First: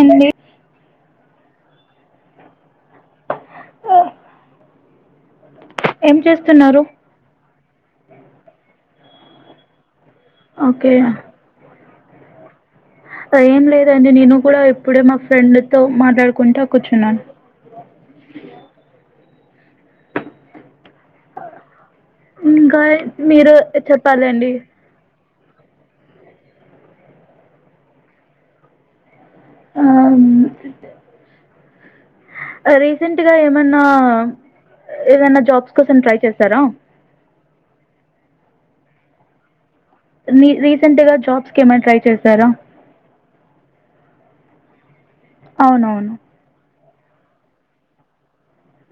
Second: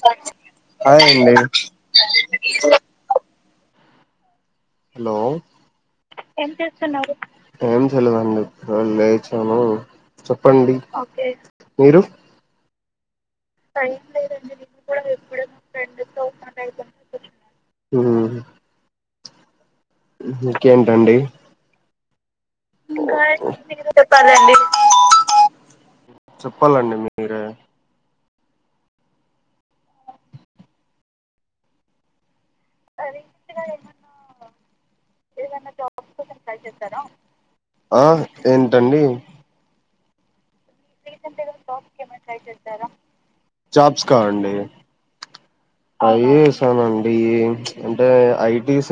అండి హాయ్ అండి హలో ఏం చేస్తున్నారు ఏం చేయలేదండి ఇప్పుడె లేచాను చెప్పండి ఓకే మీరు ఏం లేదండి నేను కూడా ఇప్పుడె మా ఫ్రెండ్ తో మాట్లాడుకుంటా కూర్చున్నాను మ్ ఇంకేంటండి ఇంకా మీరె చెప్పాలండి. చెప్పాలండి మీరె ఆ రీసెంట్గా ఏమన్నా ఏదన్న జాబ్ కోసం ట్రై చేస్తారా ఆ ఏంటండి ని రీసెంట్గా జాబ్కి ఏమైనా ట్రై చేసారా జాబ్స్ కా అండి అయి చేశాను అీ అంటే ఐటీస్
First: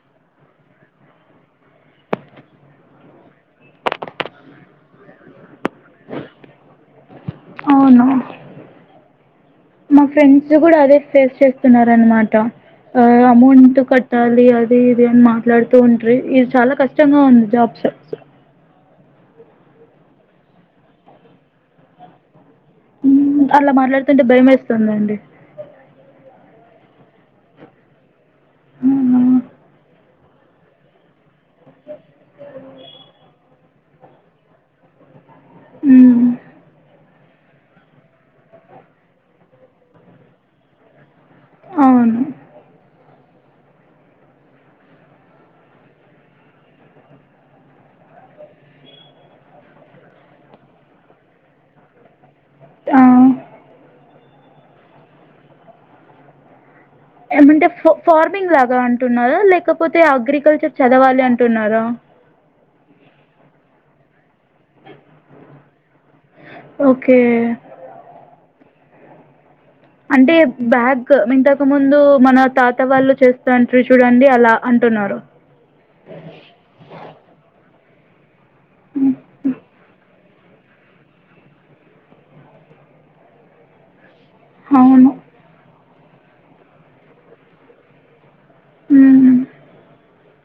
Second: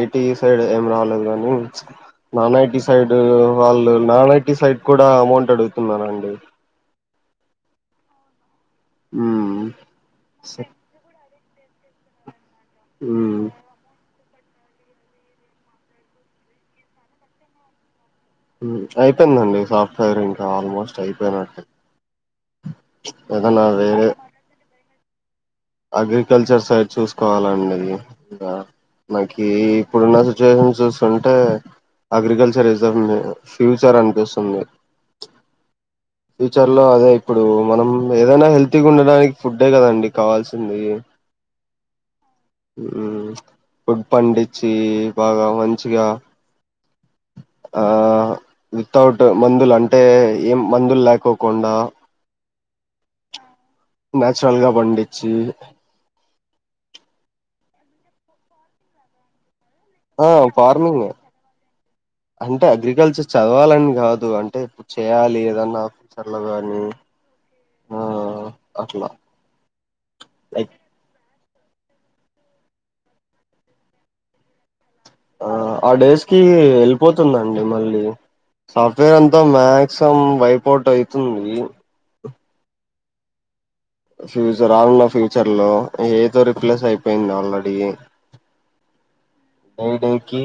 ఐటీ సైడ్ ఏమి రాలేదు కాగాని నాన్ ఐటీ సైడ్ వాళ్ళు నాన్ ఐటి సైడ్ కూడా అమౌంట్ అడుగుతున్నారండి అవున హ్మ్ మా ఫ్రెండ్స్ కూడా అదే చె చేస్తున్నార అనమాట అ మ్మ్ అమౌంట్ కట్ తలి అది ఇది అని మాట్లాడుతూ ఉంట్రి ఇది చాలా కష్టంగా ఉంది జాబ్స్ అయిపోయిందండి సాఫ్ట్వేర్ ఇంకా ఆల్మోస్ట్ అయిపోయినట్టే ఏదైనా అలా వేరే మాట్లాడుతుంటే భయం వేస్తుందండి అగ్రికల్చర్ సైడ్ చూసుకోవాలండి హ్మ్. నాకి ఇప్పుడు ఉన్నా సి సిచ్చవాషన్ చూస్తుంటే అగ్రికల్చర్ ఇజ ఫ్యూచర్ అనిపిస్తుంది హ్మ్. ఫ్యూచర్ లో అదే ఇప్పుడు మనం ఏదైనా హెల్తీగా ఉండడానికి ఫుడ్ ఏ కదండి కావాల్సింది అవును ఫుడ్ పండించి బాగా మంచిగా ఆ వితౌట్ మందులు అంటే ఏం మందులు లేకోకుండా ఆ నాచురల్ గా పండిచ్చి ఏమంటే ఫార్మింగ్ లాగా అంటున్నారు లేక కాకపోతే ఆ అగ్రికల్చర్ ఫార్మింగ్ చదవాలి అంటున్నారా అంటే అగ్రికల్చర్ చదవాలని కాదు అంటే చేయాలి ఏదన్నా చల్లగాని ఓకే. ఆ అట్లా అంటే లైక్ బ్యాగ మీ త ఇ ముందు మన తాత వాళ్ళు చేస్తంట్రి చూడండి అలా అ ఆ ఆ డేస్ కి వెల్పోతుందండి మళ్ళీ లివు సాఫ్ట్వేర్ అంతా మాక్సిమం వైపోటు అయితుంది ఫ్యూచర్ ఆన్న అవును. ఫ్యూచర్ లో ఏదో రిప్లేస్ అయిపోయింది ఆల్రెడీ హ్మ్ ఉ డే డేకి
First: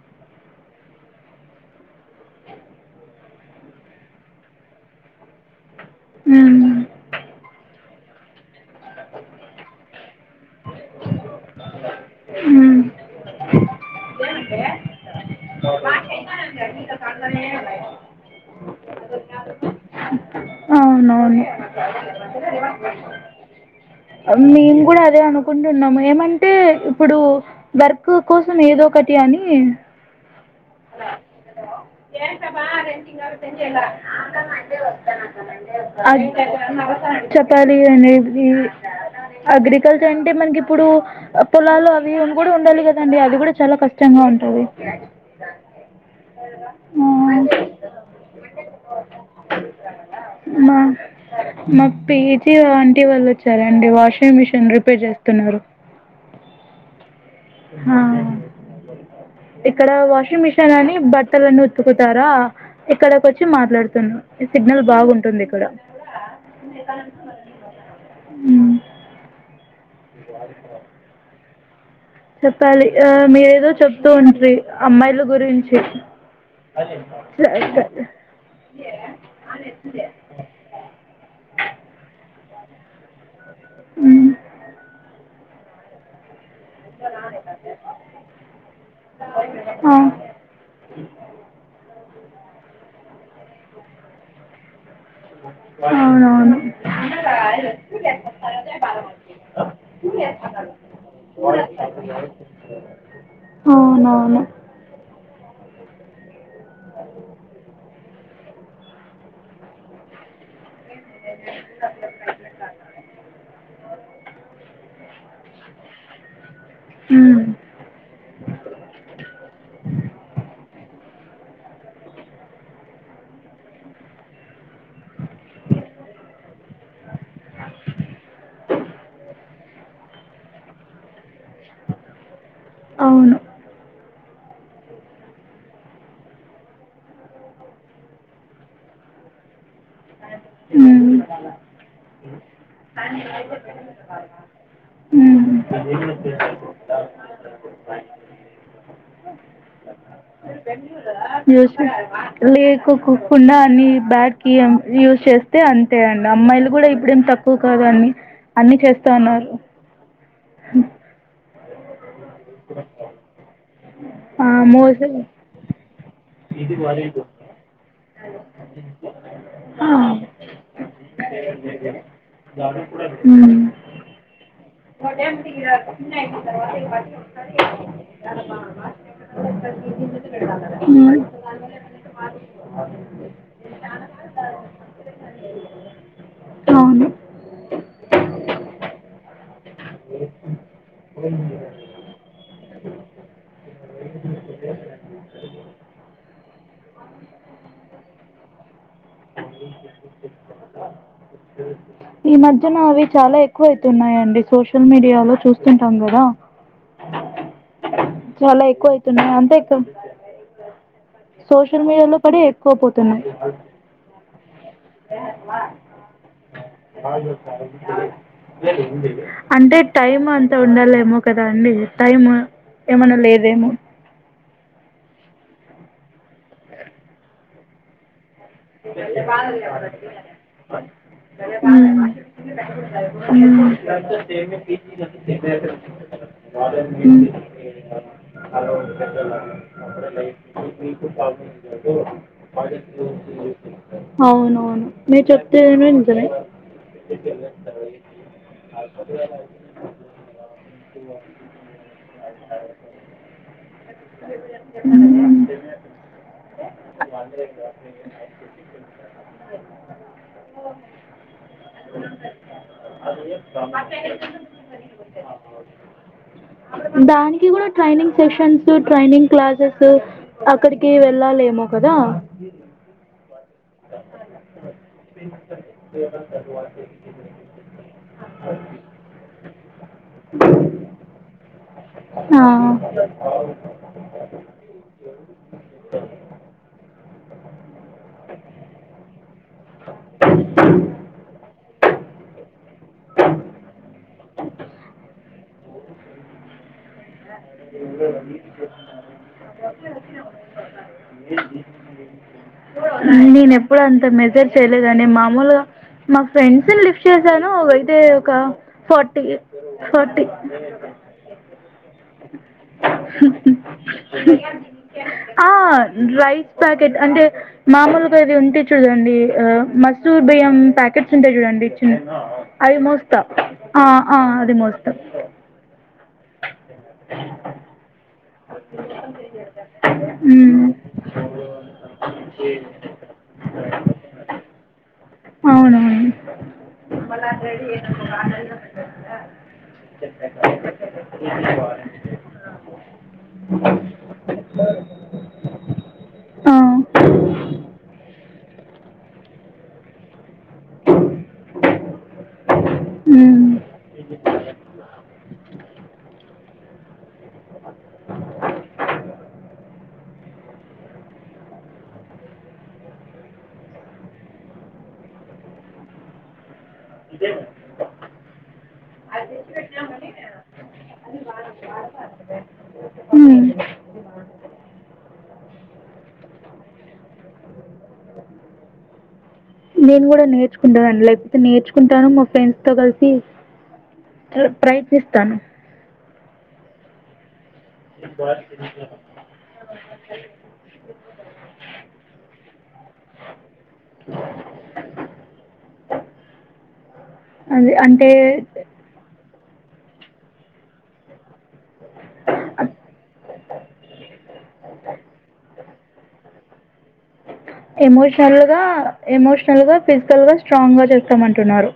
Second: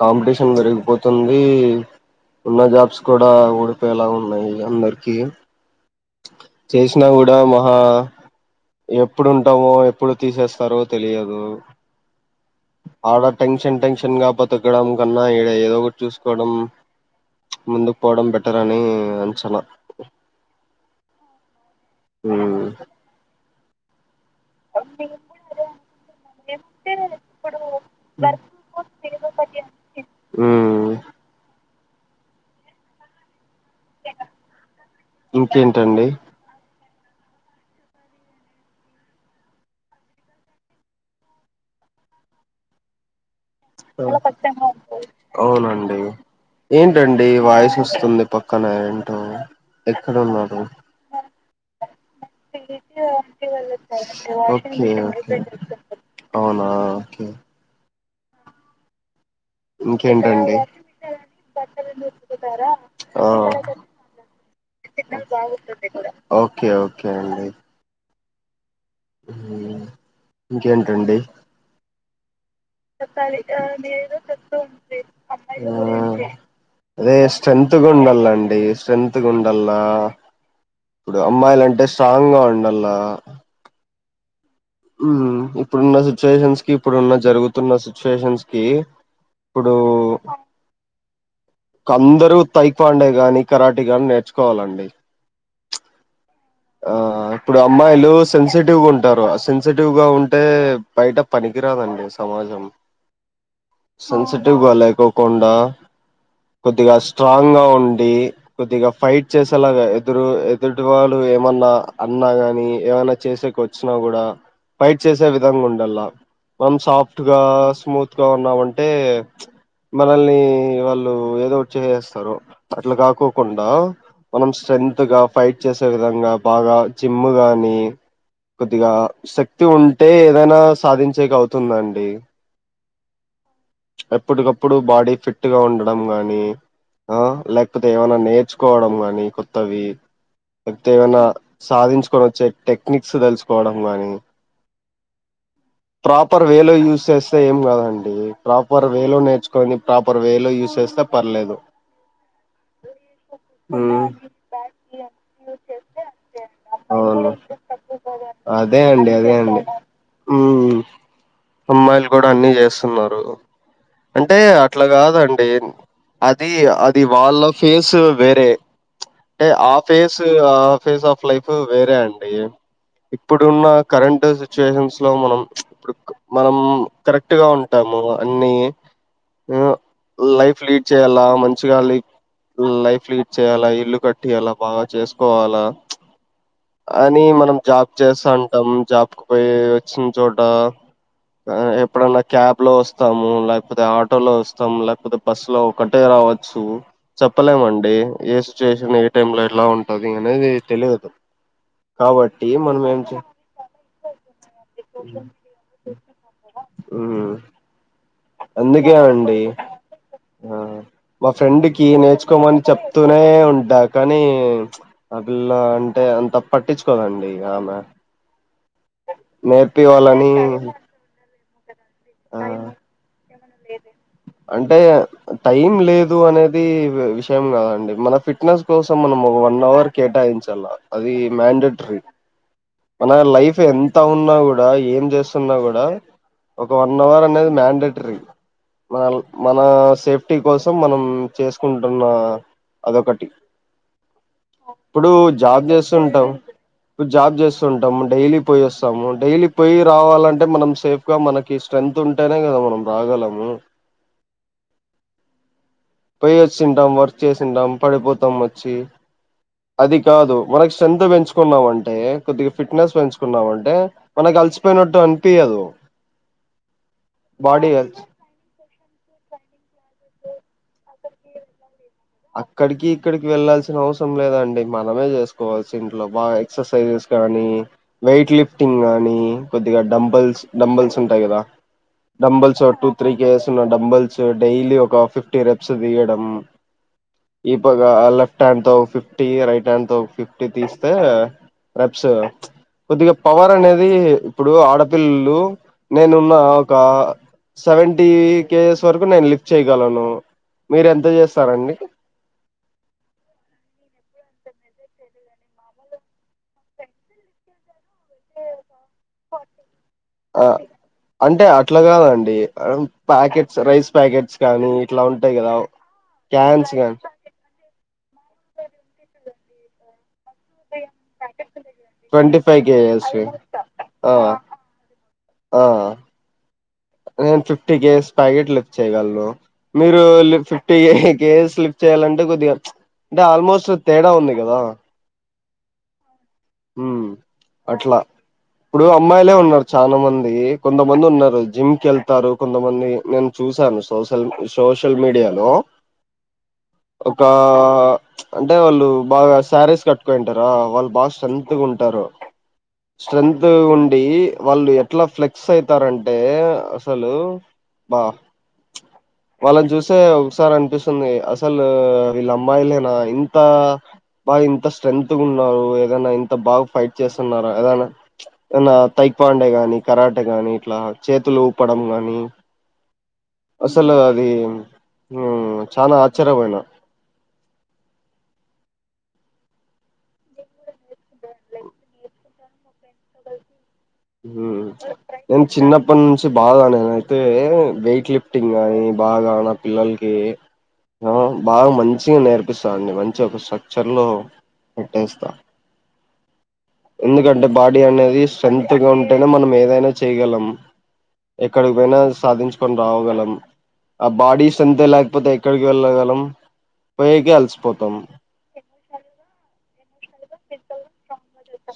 కాంపిటీషన్ పెరిగిపోతుంది ఉన్న జాబ్స్ కూడా ఊడిపోయేలా ఉన్నాయి అందరికి హ్మ్. చేసినా కూడా మహా ఎప్పుడుంటామో ఎప్పుడు తీసేస్తారో తెలియదు హ్మ్. అడ టెన్షన్ టెన్షన్ కాపొతే తగ్గడం కన్న ఇడ ఏదో ఒకటి చూసుకోవడం ముందుకు పోవడం బెటర్ అని చల అవునవును మేము కూడా అదే అనుకుంటున్నాము ఏమంటే ఇప్పుడు వర్క్ కోసం ఏదో ఒకటి అని మ్మ్ కేంటండి చెప్పాలి అండి అగ్రికల్చర్ అంటే మనకి ఇప్పుడు పొలాలు అవి కూడా ఉండాలి కదండి అది కూడా చాలా కష్టంగా ఉంటుంది అవునండి ఆ, ఏంటండి వాయిస్ వస్తుంది పక్కన ఏంటో ఎక్కడున్నారు మా మా పీజీ ఆంటీ వాళ్ళు వచ్చారండి washing machine okay repair okay చేస్తున్నారు అవునా ఓకే ఆ ఇక్కడ వాషింగ్ ఇంకేంటండి మిషిన్ అని బట్టలన్నీ ఉతుకుతారా ఇక్కడకి ఆ వచ్చి మాట్లాడుతున్నా సిగ్నల్ బాగుంటుంది ఇక్కడ ఓకే ఓకే అండి హ్మ్ హ్మ్ ఇంకేంటండి చెప్పాలి ఆ మీరేదో చెప్తూ ఉంట్రి అమ్మాయిల గురించి అదే స్ట్రేన్త్ ఉండాల అండి స్ట్రెన్త్ గా ఉండల్ల ఇప్పుడు అమ్మాయిల అంటే స్ట్రాంగ్ గా ఉండల్ల హ్మ్ హ్మ్ ఇప్పుడున్న సిచ్యువేషన్స్ క ఇప్పుడున్న జరుగుతున్న సిచ్యుయేషన్స్ కి ఇప్పుడు ఆ అందరుూ తై పాండే గాని కరాటి గాని నేర్చుకోవాలండి అవునవును ఆ ఇప్పుడు అమ్మాయిలు సెన్సిటివ్గా ఉంటారు సెన్సిటివ్గా ఉంటే బయట పనికిరాదండి సమాజం అవునవును సెన్సిటివ్గా లేకోకుండా కొద్దిగా స్ట్రాంగ్ గా ఉండి కొద్దిగా ఫైట్ చేసేలాగా ఎదురు ఎదుటి వాళ్ళు ఏమన్నా అన్నా గాని ఏమైన్నా చేసేకు వచ్చినా కూడా ఫైట్ చేసే విధంగా ఉండలా మనం సాఫ్ట్గా హ్మ్ స్మూత్ గా ఉన్నామంటే మనల్ని వాళ్ళు చేేసెస్తారు అట్లా కాకోకుండా మనం స్ట్రెన్త్ గా ఫైట్ చేసే విధంగా బాగా జిమ్ గాని కొద్దిగా శక్తి ఉంటే ఏదైనా సాధించేక అవుతుందండి అవును ఎప్పటికప్పుడు బాడీ ఫిట్ ట్గా ఉండడం గాని ఆ లేకపోతే ఏమనా నేర్చుకోవడం గానీ కొత్తవి అతే హ్మ్ ఏమైనా సాధించుకొని వచ్చే టెక్నిక్స్ తెలుసుకోవడం గానీ హ్మ్ ప్రాపర్ వే లో యూస్ చేస్తే ఏం కాదండి ప్రాపర్ వేలో నేర్చుకొని ప్రాపర్ వేలో యూజ్ చేస్తే పర్లేదు లేకు కు కుండా అన్ని బ్యాడ్ కి ఆన్ యూస్ చేస్తా అయితే అంతే అండి అమ్మాయిలు కూడా ఇప్పుడేం అవును తక్కువ కాద అని అన్ని చేస్తా ఉన్నారు మ్మ్ అమ్మాయిల్ కూడా అన్ని చేస్తున్నారు అంటే ఆ, అట్లా మోసం కాదండి అది అది వాళ్ళ ఫేస్ వేరే అంటే ఆ ఫేస్ ఆ ఫేజ ఆఫ్ లైఫ్ వేరే అండి ఇప్పుడున్న హ్మ్ కరెంట్ సిచ్యుయేషన్ లో మనం ఇప్పుడు మనం కరెక్ట్ గా ఉంటాము అన్ని అ లైఫ్ లీడ్ చేయాలా మంచిగా లీ లైఫ్ లీడ్ చేయాలా ఇల్లు కట్టియాల బాగా చేసుకోవాలా అవును అని మనం జాబ్ చేస్తా అంటాం జాబ్ కు పోయి వచ్చిన చోట ఎప్పుడన్నా క్యాబ్ లో వస్త ఆమ్మో లేకపోతే ఆటోలో వస్తాం లేకపోతే బస్ లో ఒకటె రావచ్చు చెప్పలేమండి ఏ సిచ్యుయేషన్ ఏ టైం లో ఎట్లా ఉంటందనేది తెలియదు ఈ కాబట్టి మధ్యన మనం ఏం అవి చే చాలా ఎక్కువ అయితున్నాయండి సోషల్ మీడియాలో చూస్తుంటాం కదా మ్మ్ చాలా అందుకే ఎక్కువైతున్నాయి అండి అంతే క ఆ మా ఫ్రెండ్కి నేర్చుకోమని చెప్తూనే పోతున్నాయి ఉంటా కానీ ఆ అ పిల్లా అంటే అంత పట్టించుకోదండి ఆమె అంటే టైం నేర్పివాలని అంత ఉండాలేమో కద్ దా అండి టైము ఆ ఏమన్నా లేదేమో అంటే టైం లేదు అనేది విషయం కాదండి మన ఫిట్ ఫిట్నెస్ కోసం మనం ఒక వన్ అవర్ కేటాయించాల అది మ్యాండటరీ ఉమ్. మన లైఫ్ ఎంత ఉన్నా కూడా ఏం జెస్తున్నా కూడా వన్ అవర్ అనేది మ్యాండేటరీ మన మన సేఫ్టీ కోసం మనం చేసుకుంటున్న అదొకటి అవునవును ఇప్పుడు మీరు చెప్తుంది జాబ్ ఏమో నిజమే చేస్తుంటం ఇప్పుడు జాబ్ చేస్తుంటం డైలీ పో్యి వస్తాము డైలీ పోయి రావాలంటే మనం సేఫ్ గా మనకు కి స్ట్రెంత్ ఉంటేనే కదా మనం రాగలము పోయి వచ్చింటాం వర్క్ చేసింటాం పడిపోతాం వ చ్చి అది కాదు మనకు స్ట్రెంత్ పెంచుకున్నామంటే కొద్దిగా ఫిట్నెస్ పెంచుకున్నామంటే మనకు అలసిపోయినట్టు అనిపీయదు దానికి కూడా ట్రైనింగ్ సెషన్ ఈ ట్రైనింగ్ క్లాసెస్ అక్కడికి వెళ్ళాలేమో కదా అక్కడికి ఇక్కడికి వెళ్లాల్సి చ్చిన అవసరం లేదండి మనమే చేసుకోవల్సి ఇంట్లో బాగా ఎక్సర్సైజెస్ గానీ వెయిట్ లిఫ్టింగ్ గానీ కొద్దిగా డంబల్స్ డంబల్స్ ఉంటాయి కదా డంబల్స్ ఓ టూ త్రీ కేజెస్ ఉన్న డంబల్స్ డైలీ ఒక ఫిఫ్టీ రెప్స్ దియడం ఈ పక్కా లెఫ్ట్ హ్యాండ్ తో ఫిఫ్ ఫిఫ్టీ రైట్ హ్యాండ్ తో ఫిఫ్టీ రెప్స్ కొద్దిగా పవర్ అనేది ఇప్పుడు ఆడపిల్లలు నేనున్న ఒక సెవెంటీ కేజెస్ వరకు నేను లిఫ్ట్ చేయగలను మీరు ఎంత చేస్తారండి నేనుప్పుడు అంత మెజర్ చేయలేదని మామూలుగా మా ఫ్రెండ్స్ ని లిఫ్ట్ చేశాను అయితే ఒక ఫార్టీ ఫార్టీ ఆ అంటే అట్లా కాదండి ప్యాకెట్స్ రైస్ ప్యాకెట్స్ కానీ ఇట్లా ఉంటాయి కదా ఆ క్యాన్స్ కానీ వేరేది ఉంటే చూడండి మ టూ బియ్యం ప్యాకెట్స్ ఉంటాయి చూడండి ఇ చిన్ ట్వంటీ ఫైవ్ అది కేజెస్ మోస్తా ఆ అది మోస్తా ఆ నేన్ ఫిఫ్టీ కేజేస్ ప్యాకెట్ లిఫ్ట్ చేయగలను మీరు లి మ్మ్ ఫిఫ్టీ కేజెస్ లిఫ్ట్ చెయ్యాలంటే కొద్దిగా అంటే ఆల్మోస్ట్ తేడా ఉంది కదా అవునవును మ్మ్ అట్లా ఇప్పుడు అమ్మాయిలే ఉన్నారు చాలా మంది కొంతమంది ఉన్నారు జిమ్కి వెళ్తారు కొంతమంది నేను చూశాను సోషల్ సోషల్ మీడియాలో ఆ ఒక అ అంటే వాళ్ళు బాగా సారీస్ కట్టుకోయి ఉంటారా వాళ్ళ బాశ్లన్ స్ట్రెంత్ ఉంటారు మ్మ్ స్ట్రెంత్ ఉండి వాళ్ళు ఎట్లా ఫ్లెక్స్ అయితారంటే హలో అబ్బా వాళ్ళన్ చూస్తే ఒకసారి అనిపిస్తుంది అసలు వీళ్ళ అమ్మాయిలేనా ఇంత బాగా ఇంత స్ట్రెంగ్త్ గున్నారు ఏదైనా ఇంత అంత బాగా ఫైట్ చేస్తున్నారన్న ఏదనా ఏ తైక్పాండే గాని కరాటే గాని ఇట్లా చేతులు ఊపడం గాని మ్మ్ అసలు అది హు చానా ఆశ్చర్యపోయిన నేను కూడా నేర్చుకుంటానన్ లే అయితే నేర్చుకుంటాను మా ఫ్రెండ్ ఫ్రెండ్స్ తోకల్సీ హు నేను చిన్నప్పటినుంచి నుంచి బాగా నేను అయితే వెయిట్ లిఫ్టింగ్ కానీ బాగా నా పిల్లలకి ఆ బాగా మంచిగా నేర్పిస్త అండి మంచిగా ఒక స్ట్రక్చర్ లో పెట్టేస్తా ఎందుకంటే అది బాడీ అంటే అనేది స్ట్రెంత్ గా ఉంటేనే మనం ఏదైనా చేయగలం ఎక్కడకి పోయినా సాధించుకొని రావగలం ఆ బాడీస్ స్ట్రెంతే లేకపోతే ఎక్కడికి వెళ్ళగలం పోయకి వెళ్త ఎమోషనల్ గ ఎమోషనల్ గా ఫిజికల్ గా స్ట్రాంగ్ గా చేస్తామ్ అంటున్నారు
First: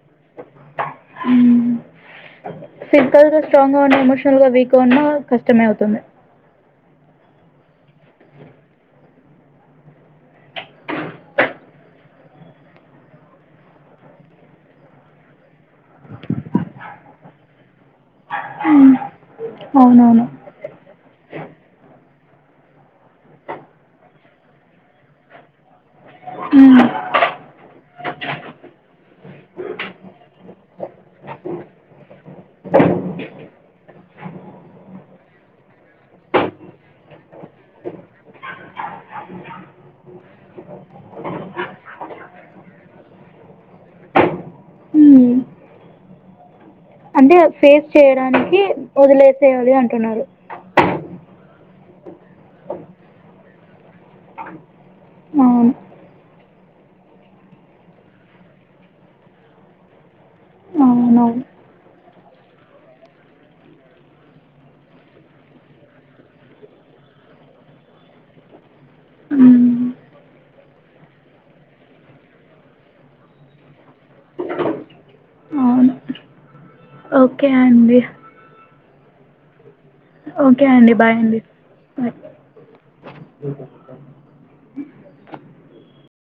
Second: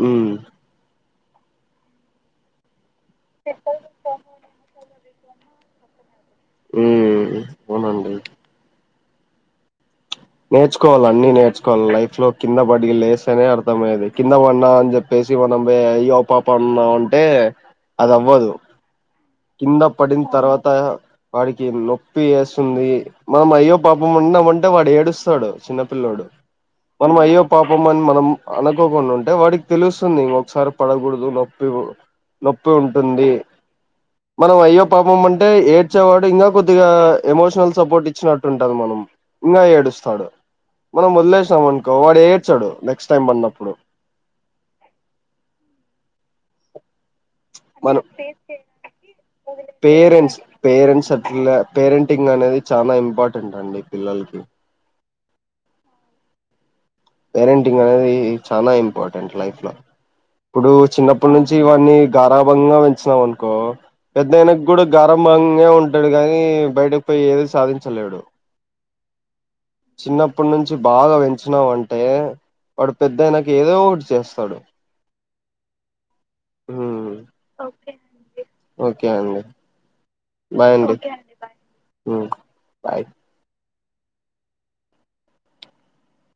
హ్మ్ ఫిజికల్గా స్ట్రాంగ్ గా ఉన్నా ఎమోషనల్ గా వీక్గా ఉన్నా కష్టమే అవుతుంది హ్మ్మ్ అవునండి నేర్చుకోవాలి అన్ని నేర్చుకోవాలి లైఫ్ లో కింద పడి లేస్తేనే అర్థమయ్యది కింద పడిన్నా అని చెప్పేసి మనం అయ్యో పాపన్నా అంటే అద అవ్వదు కింద అవునవును పడింతర్వాత వాడికి నొప్పి చేస్తుంది మనం అయ్యో పాపం అన్నాము అంటే వాడు ఏడుస్తాడు చిన్నపిల్లోడు మనం అనుకోకుండా ఉంటే వాడికి తెలుస్తుంది ఇంఒకసారి పడకూడదు నొప్పి నొప్పి ఉంటుంది మనం అయ్యో పాపం ఆంటే ఏడ్చేవాడు ఇంకా కొద్దిగా ఎమోషనల్ సపోర్ట్ ఇచ్చినట్టుంటది మనం ఇంకా ఏడుస్తాడు మనం వదిలేసినాం అనుకో వాడు ఏడ్చడు నెక్స్ట్ టైం పడినప్పుడు అంటే ఫేస్ మనం చేయడానికి వదిలేసేయాలి అంటున్నరు పేరెంట్స్ పేరెంట్స్ అట్లా పేరెంటింగ్ అనేది చాలా ఇంపార్టెంట్ అండి పిల్లలకి అవును పేరెంటింగ్ అనేది చానా ఇంపార్టెంట్ లైఫ్ లో ఇప్పుడు చిన్నప్పటి అవునవును నుంచి వాన్నీ గారాభంగా పెంచినాం అనుకో పెద్దఐనంక కూడా గారాభంగా ఉంటాడు కానీ బయటకు పోయి ఏది సాధించలేడు చిన్నప్పటి నుంచి బాగా పెంచినాం అంటే వాడు పెద్దయినక ఏదో ఒకటి చేస్తాడు అవును ఓకే అండి ఓకే అండి ఓకే అండి బాయ్ అండి బాయ్ బాయ్